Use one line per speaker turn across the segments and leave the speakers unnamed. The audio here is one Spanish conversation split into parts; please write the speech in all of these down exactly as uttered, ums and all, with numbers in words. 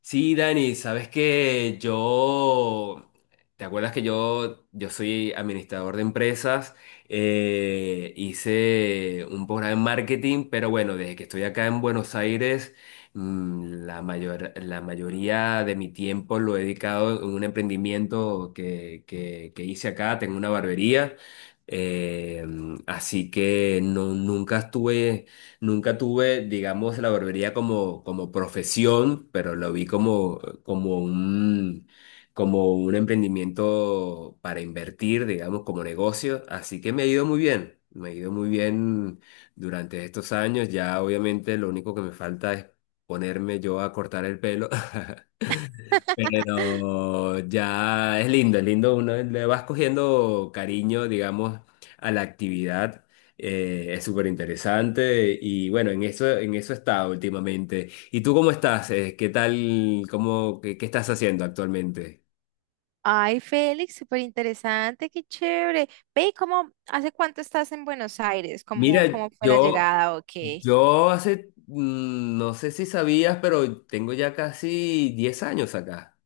Sí, Dani, sabes que yo, ¿te acuerdas que yo, yo soy administrador de empresas? Eh, hice un programa en marketing, pero bueno, desde que estoy acá en Buenos Aires, mm, la mayor, la mayoría de mi tiempo lo he dedicado en un emprendimiento que, que, que hice acá, tengo una barbería. Eh, así que no, nunca estuve nunca tuve, digamos, la barbería como, como profesión, pero lo vi como, como un, como un emprendimiento para invertir, digamos, como negocio. Así que me ha ido muy bien, me ha ido muy bien durante estos años. Ya obviamente lo único que me falta es ponerme yo a cortar el pelo. Pero ya es lindo, es lindo, uno le vas cogiendo cariño, digamos, a la actividad. Eh, es súper interesante y bueno, en eso, en eso está últimamente. ¿Y tú cómo estás? Eh, ¿Qué tal? ¿Cómo, qué, qué estás haciendo actualmente?
Ay, Félix, súper interesante, qué chévere. Ve, ¿y ¿cómo, hace cuánto estás en Buenos Aires? ¿Cómo,
Mira,
cómo fue la
yo,
llegada o qué?
yo hace, mm, no sé si sabías, pero tengo ya casi diez años acá.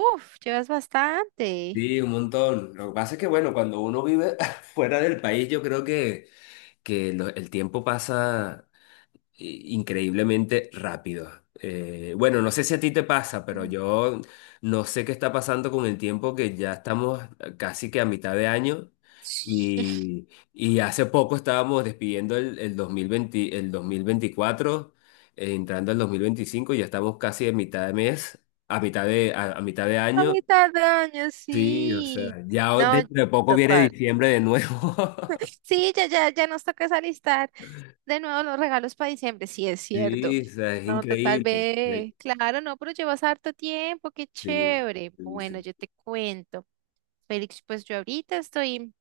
Uf, llevas bastante.
Sí, un montón. Lo que pasa es que, bueno, cuando uno vive fuera del país, yo creo que que lo- el tiempo pasa i- increíblemente rápido. Eh, bueno, no sé si a ti te pasa, pero
Mm.
yo no sé qué está pasando con el tiempo, que ya estamos eh, casi que a mitad de año y, y hace poco estábamos despidiendo el, el dos mil veinte, el dos mil veinticuatro, eh, entrando al dos mil veinticinco, y ya estamos casi a mitad de mes, a mitad de, a, a mitad de
A
año.
mitad de año,
Sí, o
sí.
sea, ya
No,
dentro de poco viene
total.
diciembre de nuevo.
Sí, ya, ya, ya nos toca es alistar de nuevo los regalos para diciembre. Sí, es cierto.
Sí, o sea, es
No, total,
increíble.
ve. Claro, no, pero llevas harto tiempo, qué
Sí,
chévere.
sí,
Bueno,
sí.
yo te cuento. Félix, pues yo ahorita estoy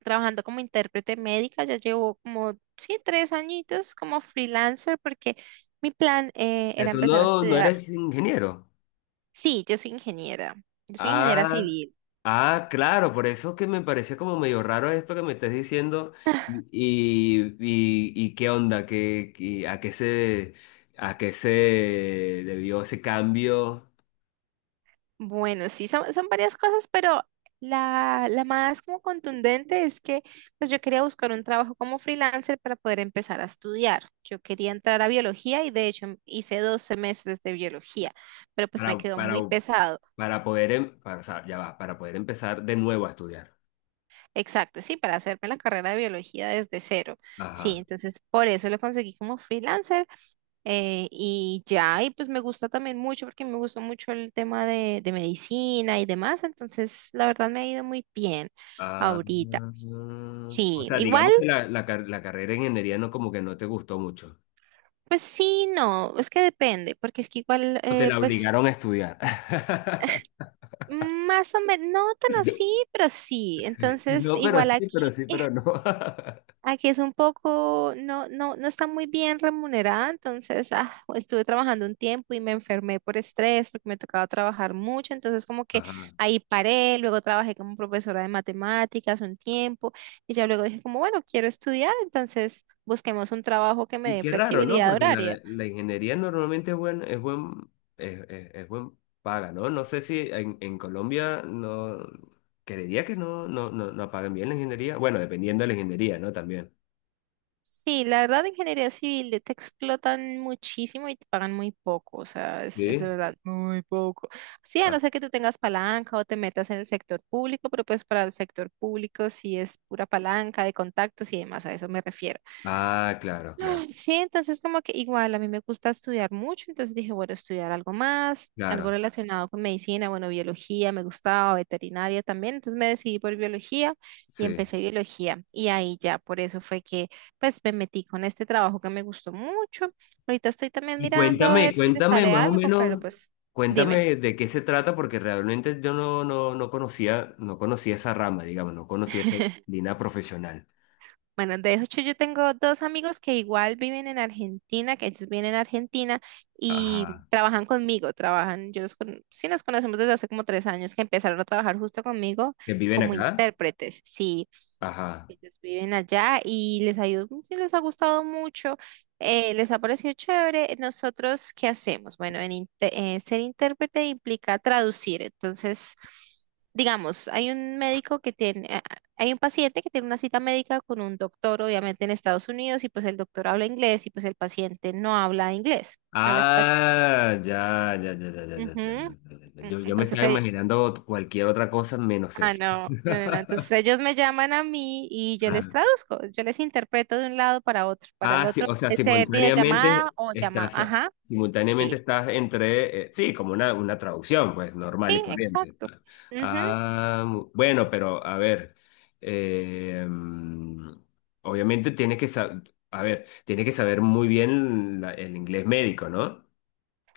trabajando como intérprete médica, ya llevo como, sí, tres añitos como freelancer, porque mi plan eh,
Pero
era
tú
empezar a
no, no
estudiar.
eres ingeniero.
Sí, yo soy ingeniera, yo soy ingeniera
Ah,
civil.
ah, claro, por eso que me parecía como medio raro esto que me estás diciendo. Y, y, y qué onda, ¿Qué, qué- a qué se, a qué se debió ese cambio
Bueno, sí, son, son varias cosas, pero la, la más como contundente es que pues yo quería buscar un trabajo como freelancer para poder empezar a estudiar. Yo quería entrar a biología y de hecho hice dos semestres de biología, pero pues me
para,
quedó
para,
muy pesado.
para poder, em- para, o sea, ya va, para poder empezar de nuevo a estudiar.
Exacto, sí, para hacerme la carrera de biología desde cero. Sí,
Ajá.
entonces por eso lo conseguí como freelancer. Eh, y ya, y pues me gusta también mucho porque me gusta mucho el tema de, de medicina y demás, entonces la verdad me ha ido muy bien
Ah,
ahorita.
o
Sí,
sea,
igual,
digamos que la, la car- la carrera de ingeniería no, como que no te gustó mucho.
pues sí, no, es que depende, porque es que igual,
O te
eh,
la
pues
obligaron a estudiar.
más o menos, no tan así, pero sí, entonces
No, pero
igual
sí, pero
aquí.
sí, pero no.
Aquí es un poco, no, no, no está muy bien remunerada, entonces ah, estuve trabajando un tiempo y me enfermé por estrés porque me tocaba trabajar mucho, entonces como que
Ajá.
ahí paré, luego trabajé como profesora de matemáticas un tiempo y ya luego dije como, bueno, quiero estudiar, entonces busquemos un trabajo que me
Y
dé
qué raro, ¿no?
flexibilidad
Porque la,
horaria.
la ingeniería normalmente es buen, es buen, es, es- es buen paga, ¿no? No sé si en, en Colombia no creería que no, no, no, no pagan bien la ingeniería. Bueno, dependiendo de la ingeniería, ¿no? También.
Sí, la verdad, ingeniería civil te explotan muchísimo y te pagan muy poco, o sea, es, es de
Sí.
verdad muy poco. Sí, a
Ah,
no ser que tú tengas palanca o te metas en el sector público, pero pues para el sector público sí es pura palanca de contactos y demás, a eso me refiero.
ah, claro, claro,
Ay, sí, entonces como que igual a mí me gusta estudiar mucho, entonces dije, bueno, estudiar algo más, algo
claro.
relacionado con medicina, bueno, biología, me gustaba, veterinaria también, entonces me decidí por biología y
Sí.
empecé biología y ahí ya, por eso fue que pues me metí con este trabajo que me gustó mucho. Ahorita estoy también
Y
mirando a
cuéntame,
ver si me
cuéntame
sale
más o
algo, pero
menos,
pues dime.
cuéntame de qué se trata, porque realmente yo no, no, no conocía, no conocía esa rama, digamos, no conocía esa línea profesional.
Bueno, de hecho yo tengo dos amigos que igual viven en Argentina, que ellos viven en Argentina y
Ajá.
trabajan conmigo, trabajan, yo los con, sí nos conocemos desde hace como tres años que empezaron a trabajar justo conmigo
¿Que viven
como
acá?
intérpretes, sí,
Ajá.
ellos viven allá y les ha ido- sí les ha gustado mucho, eh, les ha parecido chévere. Nosotros, ¿qué hacemos? Bueno, en inte- eh, ser intérprete implica traducir, entonces… Digamos, hay un médico que tiene, hay un paciente que tiene una cita médica con un doctor, obviamente en Estados Unidos, y pues el doctor habla inglés y pues el paciente no habla inglés, habla español.
Ah, ya, ya, ya, ya, ya, ya,
Ujú.
ya, ya, ya, ya.
Mm,
Yo, yo me
entonces,
estaba
ell-
imaginando ot- cualquier otra cosa menos
ah,
eso.
no, no, no, no. Entonces ellos me llaman a mí y yo les
Ajá.
traduzco, yo les interpreto de un lado para otro, para el
Ah, sí,
otro,
o sea,
puede ser videollamada
simultáneamente
o llamada.
estás,
Ajá,
simultáneamente
sí,
estás entre, eh, sí, como una, una traducción, pues, normal y
sí,
corriente.
exacto.
Ah, mu- bueno, pero a ver, eh, mm, obviamente tienes que saber, a ver, tienes que saber muy bien la- el inglés médico, ¿no?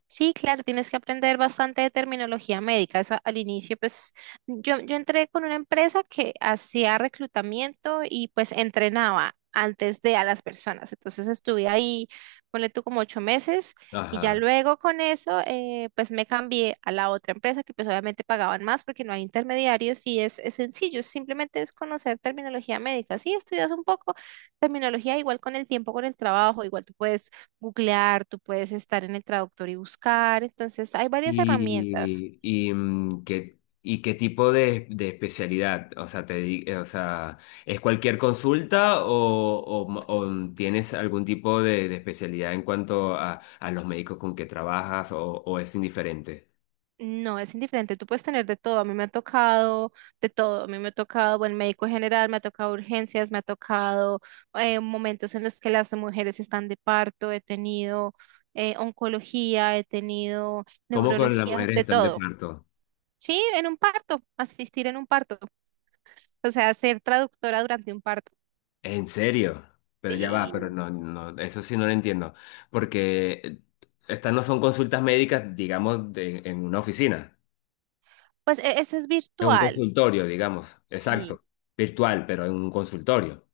Sí, claro, tienes que aprender bastante de terminología médica. Eso al inicio, pues yo, yo entré con una empresa que hacía reclutamiento y pues entrenaba antes de a las personas. Entonces estuve ahí, ponle tú como ocho meses y ya
Ajá.
luego con eso, eh, pues me cambié a la otra empresa que pues obviamente pagaban más porque no hay intermediarios y es, es sencillo, simplemente es conocer terminología médica. Sí, estudias un poco terminología igual con el tiempo, con el trabajo, igual tú puedes googlear, tú puedes estar en el traductor y buscar, entonces hay varias herramientas.
Y, y, mm, ¿qué, y qué tipo de, de especialidad? O sea, te, di- eh, o sea, ¿es cualquier consulta o, o m- o, mm, tienes algún tipo de, de especialidad en cuanto a, a los médicos con que trabajas o, o es indiferente?
No, es indiferente, tú puedes tener de todo, a mí me ha tocado de todo, a mí me ha tocado buen médico general, me ha tocado urgencias, me ha tocado eh, momentos en los que las mujeres están de parto, he tenido eh, oncología, he tenido
¿Cómo con las
neurología,
mujeres que
de
están de
todo.
parto?
Sí, en un parto, asistir en un parto, o sea, ser traductora durante un parto.
¿En serio? Pero ya va, pero
Y
no, no, eso sí no lo entiendo. Porque eh, estas no son consultas médicas, digamos, de- en una oficina.
pues e- eso es
Es un
virtual,
consultorio, digamos,
sí.
exacto, virtual, pero en un consultorio.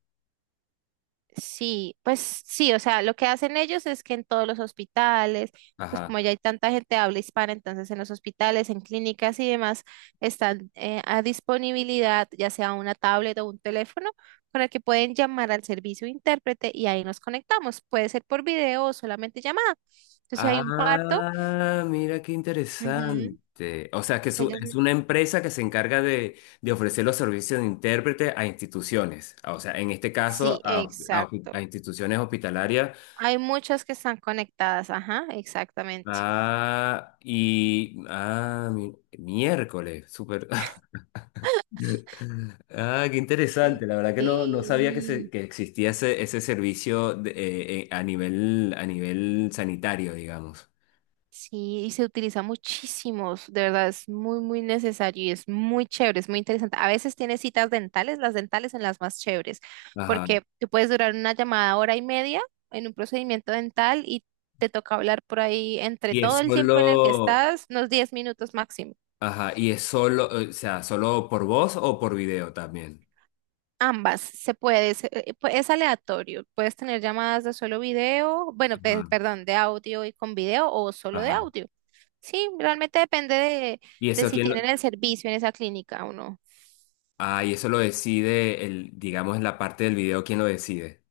Sí, pues sí, o sea, lo que hacen ellos es que en todos los hospitales, pues
Ajá.
como ya hay tanta gente de habla hispana, entonces en los hospitales, en clínicas y demás, están eh, a disponibilidad ya sea una tablet o un teléfono para que pueden llamar al servicio de intérprete y ahí nos conectamos. Puede ser por video o solamente llamada. Entonces, si hay un parto,
Ah, mira qué
ujú,
interesante. O sea, que
pues
es u-
ellas
es
me-
una empresa que se encarga de, de ofrecer los servicios de intérprete a instituciones. Ah, o sea, en este caso,
sí,
a, a- a
exacto.
instituciones hospitalarias.
Hay muchas que están conectadas, ajá, exactamente.
Ah, y, ah, mi- miércoles, súper. Ah, qué
Sí.
interesante. La verdad que no, no sabía que, se-
Sí.
que existía ese, ese servicio de- eh, eh, a nivel, a nivel sanitario, digamos.
Sí, y se utiliza muchísimo, s- de verdad es muy, muy necesario y es muy chévere, es muy interesante. A veces tienes citas dentales, las dentales son las más chéveres,
Ajá.
porque tú puedes durar una llamada hora y media en un procedimiento dental y te toca hablar por ahí entre
Y es
todo el tiempo en el que
solo,
estás, unos diez minutos máximo.
ajá, y es solo, o sea, solo por voz o por video también.
Ambas, se puede, se- eh, pu- es aleatorio, puedes tener llamadas de solo video, bueno, pe-
Ajá,
perdón, de audio y con video o solo de
ajá.
audio. Sí, realmente depende de,
Y
de
eso
si
quién
tienen
lo,
el servicio en esa clínica o no.
ah, y eso lo decide el, digamos, en la parte del video, ¿quién lo decide?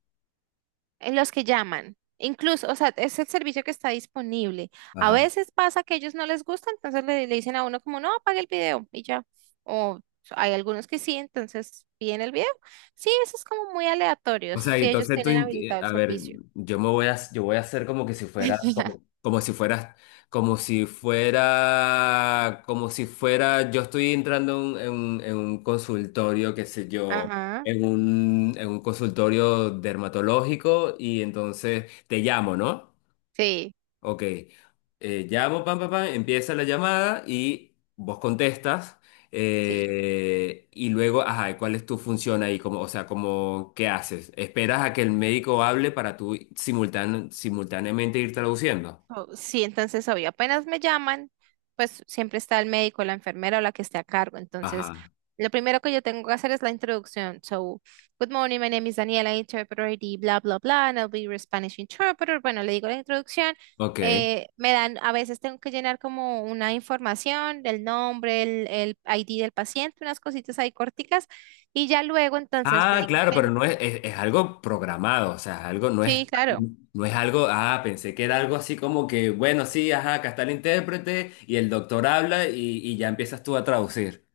En los que llaman. Incluso, o sea, es el servicio que está disponible. A
Ajá.
veces pasa que ellos no les gusta, entonces le, le dicen a uno como, no, apague el video y ya. O hay algunos que sí, entonces piden el video. Sí, eso es como muy aleatorio,
O sea, y
si ellos
entonces tú,
tienen
int- eh,
habilitado el
a ver,
servicio.
yo me voy a, yo voy a hacer como que si fuera, como, como si fuera, como si fuera, como si fuera, yo estoy entrando en, en un en un consultorio, qué sé yo,
Ajá,
en un, en un consultorio dermatológico y entonces te llamo, ¿no?
sí,
Ok, eh, llamo, pam, pam, pam, empieza la llamada y vos contestas
sí.
eh, y luego, ajá, ¿cuál es tu función ahí? Como, o sea, como, ¿qué haces? ¿Esperas a que el médico hable para tú simultán- simultáneamente ir traduciendo?
Oh, sí, entonces obvio, apenas me llaman, pues siempre está el médico, la enfermera o la que esté a cargo. Entonces,
Ajá,
lo primero que yo tengo que hacer es la introducción. So, good morning, my name is Daniela, interpreter I D, bla, bla, bla, and I'll be your Spanish interpreter. Bueno, le digo la introducción.
ok.
Eh, me dan, a veces tengo que llenar como una información del nombre, el, el I D del paciente, unas cositas ahí corticas, y ya luego entonces le
Ah,
digo
claro, pero
que,
no es, es, es algo programado, o sea, es algo, no es,
sí, claro.
no es algo, ah, pensé que era algo así como que, bueno, sí, ajá, acá está el intérprete y el doctor habla y, y ya empiezas tú a traducir.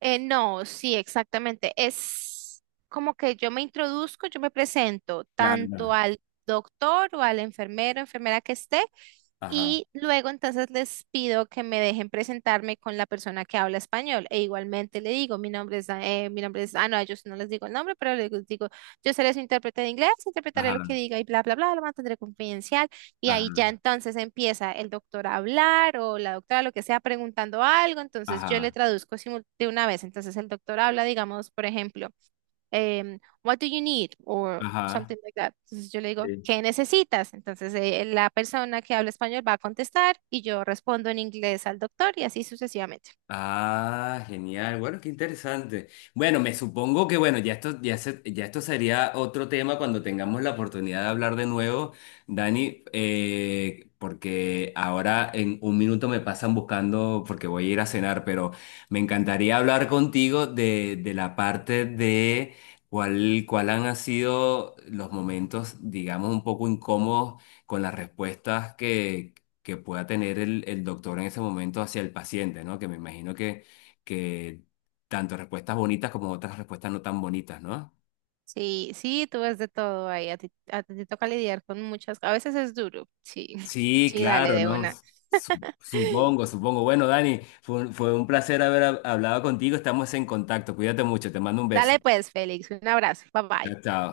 Eh, no, sí, exactamente. Es como que yo me introduzco, yo me presento tanto
Claro,
al doctor o al enfermero, enfermera que esté,
ajá.
y luego entonces les pido que me dejen presentarme con la persona que habla español. E igualmente le digo, mi nombre es, da- eh, mi nombre es, ah, no, yo no les digo el nombre, pero les digo, yo seré su intérprete de inglés, interpretaré lo que
Ajá,
diga y bla, bla, bla, lo mantendré confidencial. Y
ajá,
ahí ya entonces empieza el doctor a hablar o la doctora lo que sea preguntando algo, entonces yo le
ajá,
traduzco simul- de una vez. Entonces el doctor habla, digamos, por ejemplo, em, What do you need? Or
ajá.
something like that. Entonces yo le digo,
Sí.
¿qué necesitas? Entonces eh, la persona que habla español va a contestar y yo respondo en inglés al doctor y así sucesivamente.
Ah, genial. Bueno, qué interesante. Bueno, me supongo que bueno, ya esto, ya se- ya esto sería otro tema cuando tengamos la oportunidad de hablar de nuevo, Dani, eh, porque ahora en un minuto me pasan buscando porque voy a ir a cenar, pero me encantaría hablar contigo de, de la parte de cuál, cuál han sido los momentos, digamos, un poco incómodos con las respuestas que pueda tener el, el doctor en ese momento hacia el paciente, ¿no? Que me imagino que, que tanto respuestas bonitas como otras respuestas no tan bonitas, ¿no?
Sí, sí, tú ves de todo ahí, a ti, a ti te toca lidiar con muchas, a veces es duro, sí,
Sí,
sí, dale
claro,
de
¿no?
una.
Su- Supongo, supongo. Bueno, Dani, fue, un- fue un placer haber hab- hablado contigo. Estamos en contacto. Cuídate mucho. Te mando un beso.
Dale pues, Félix, un abrazo, bye bye.
Chao, chao.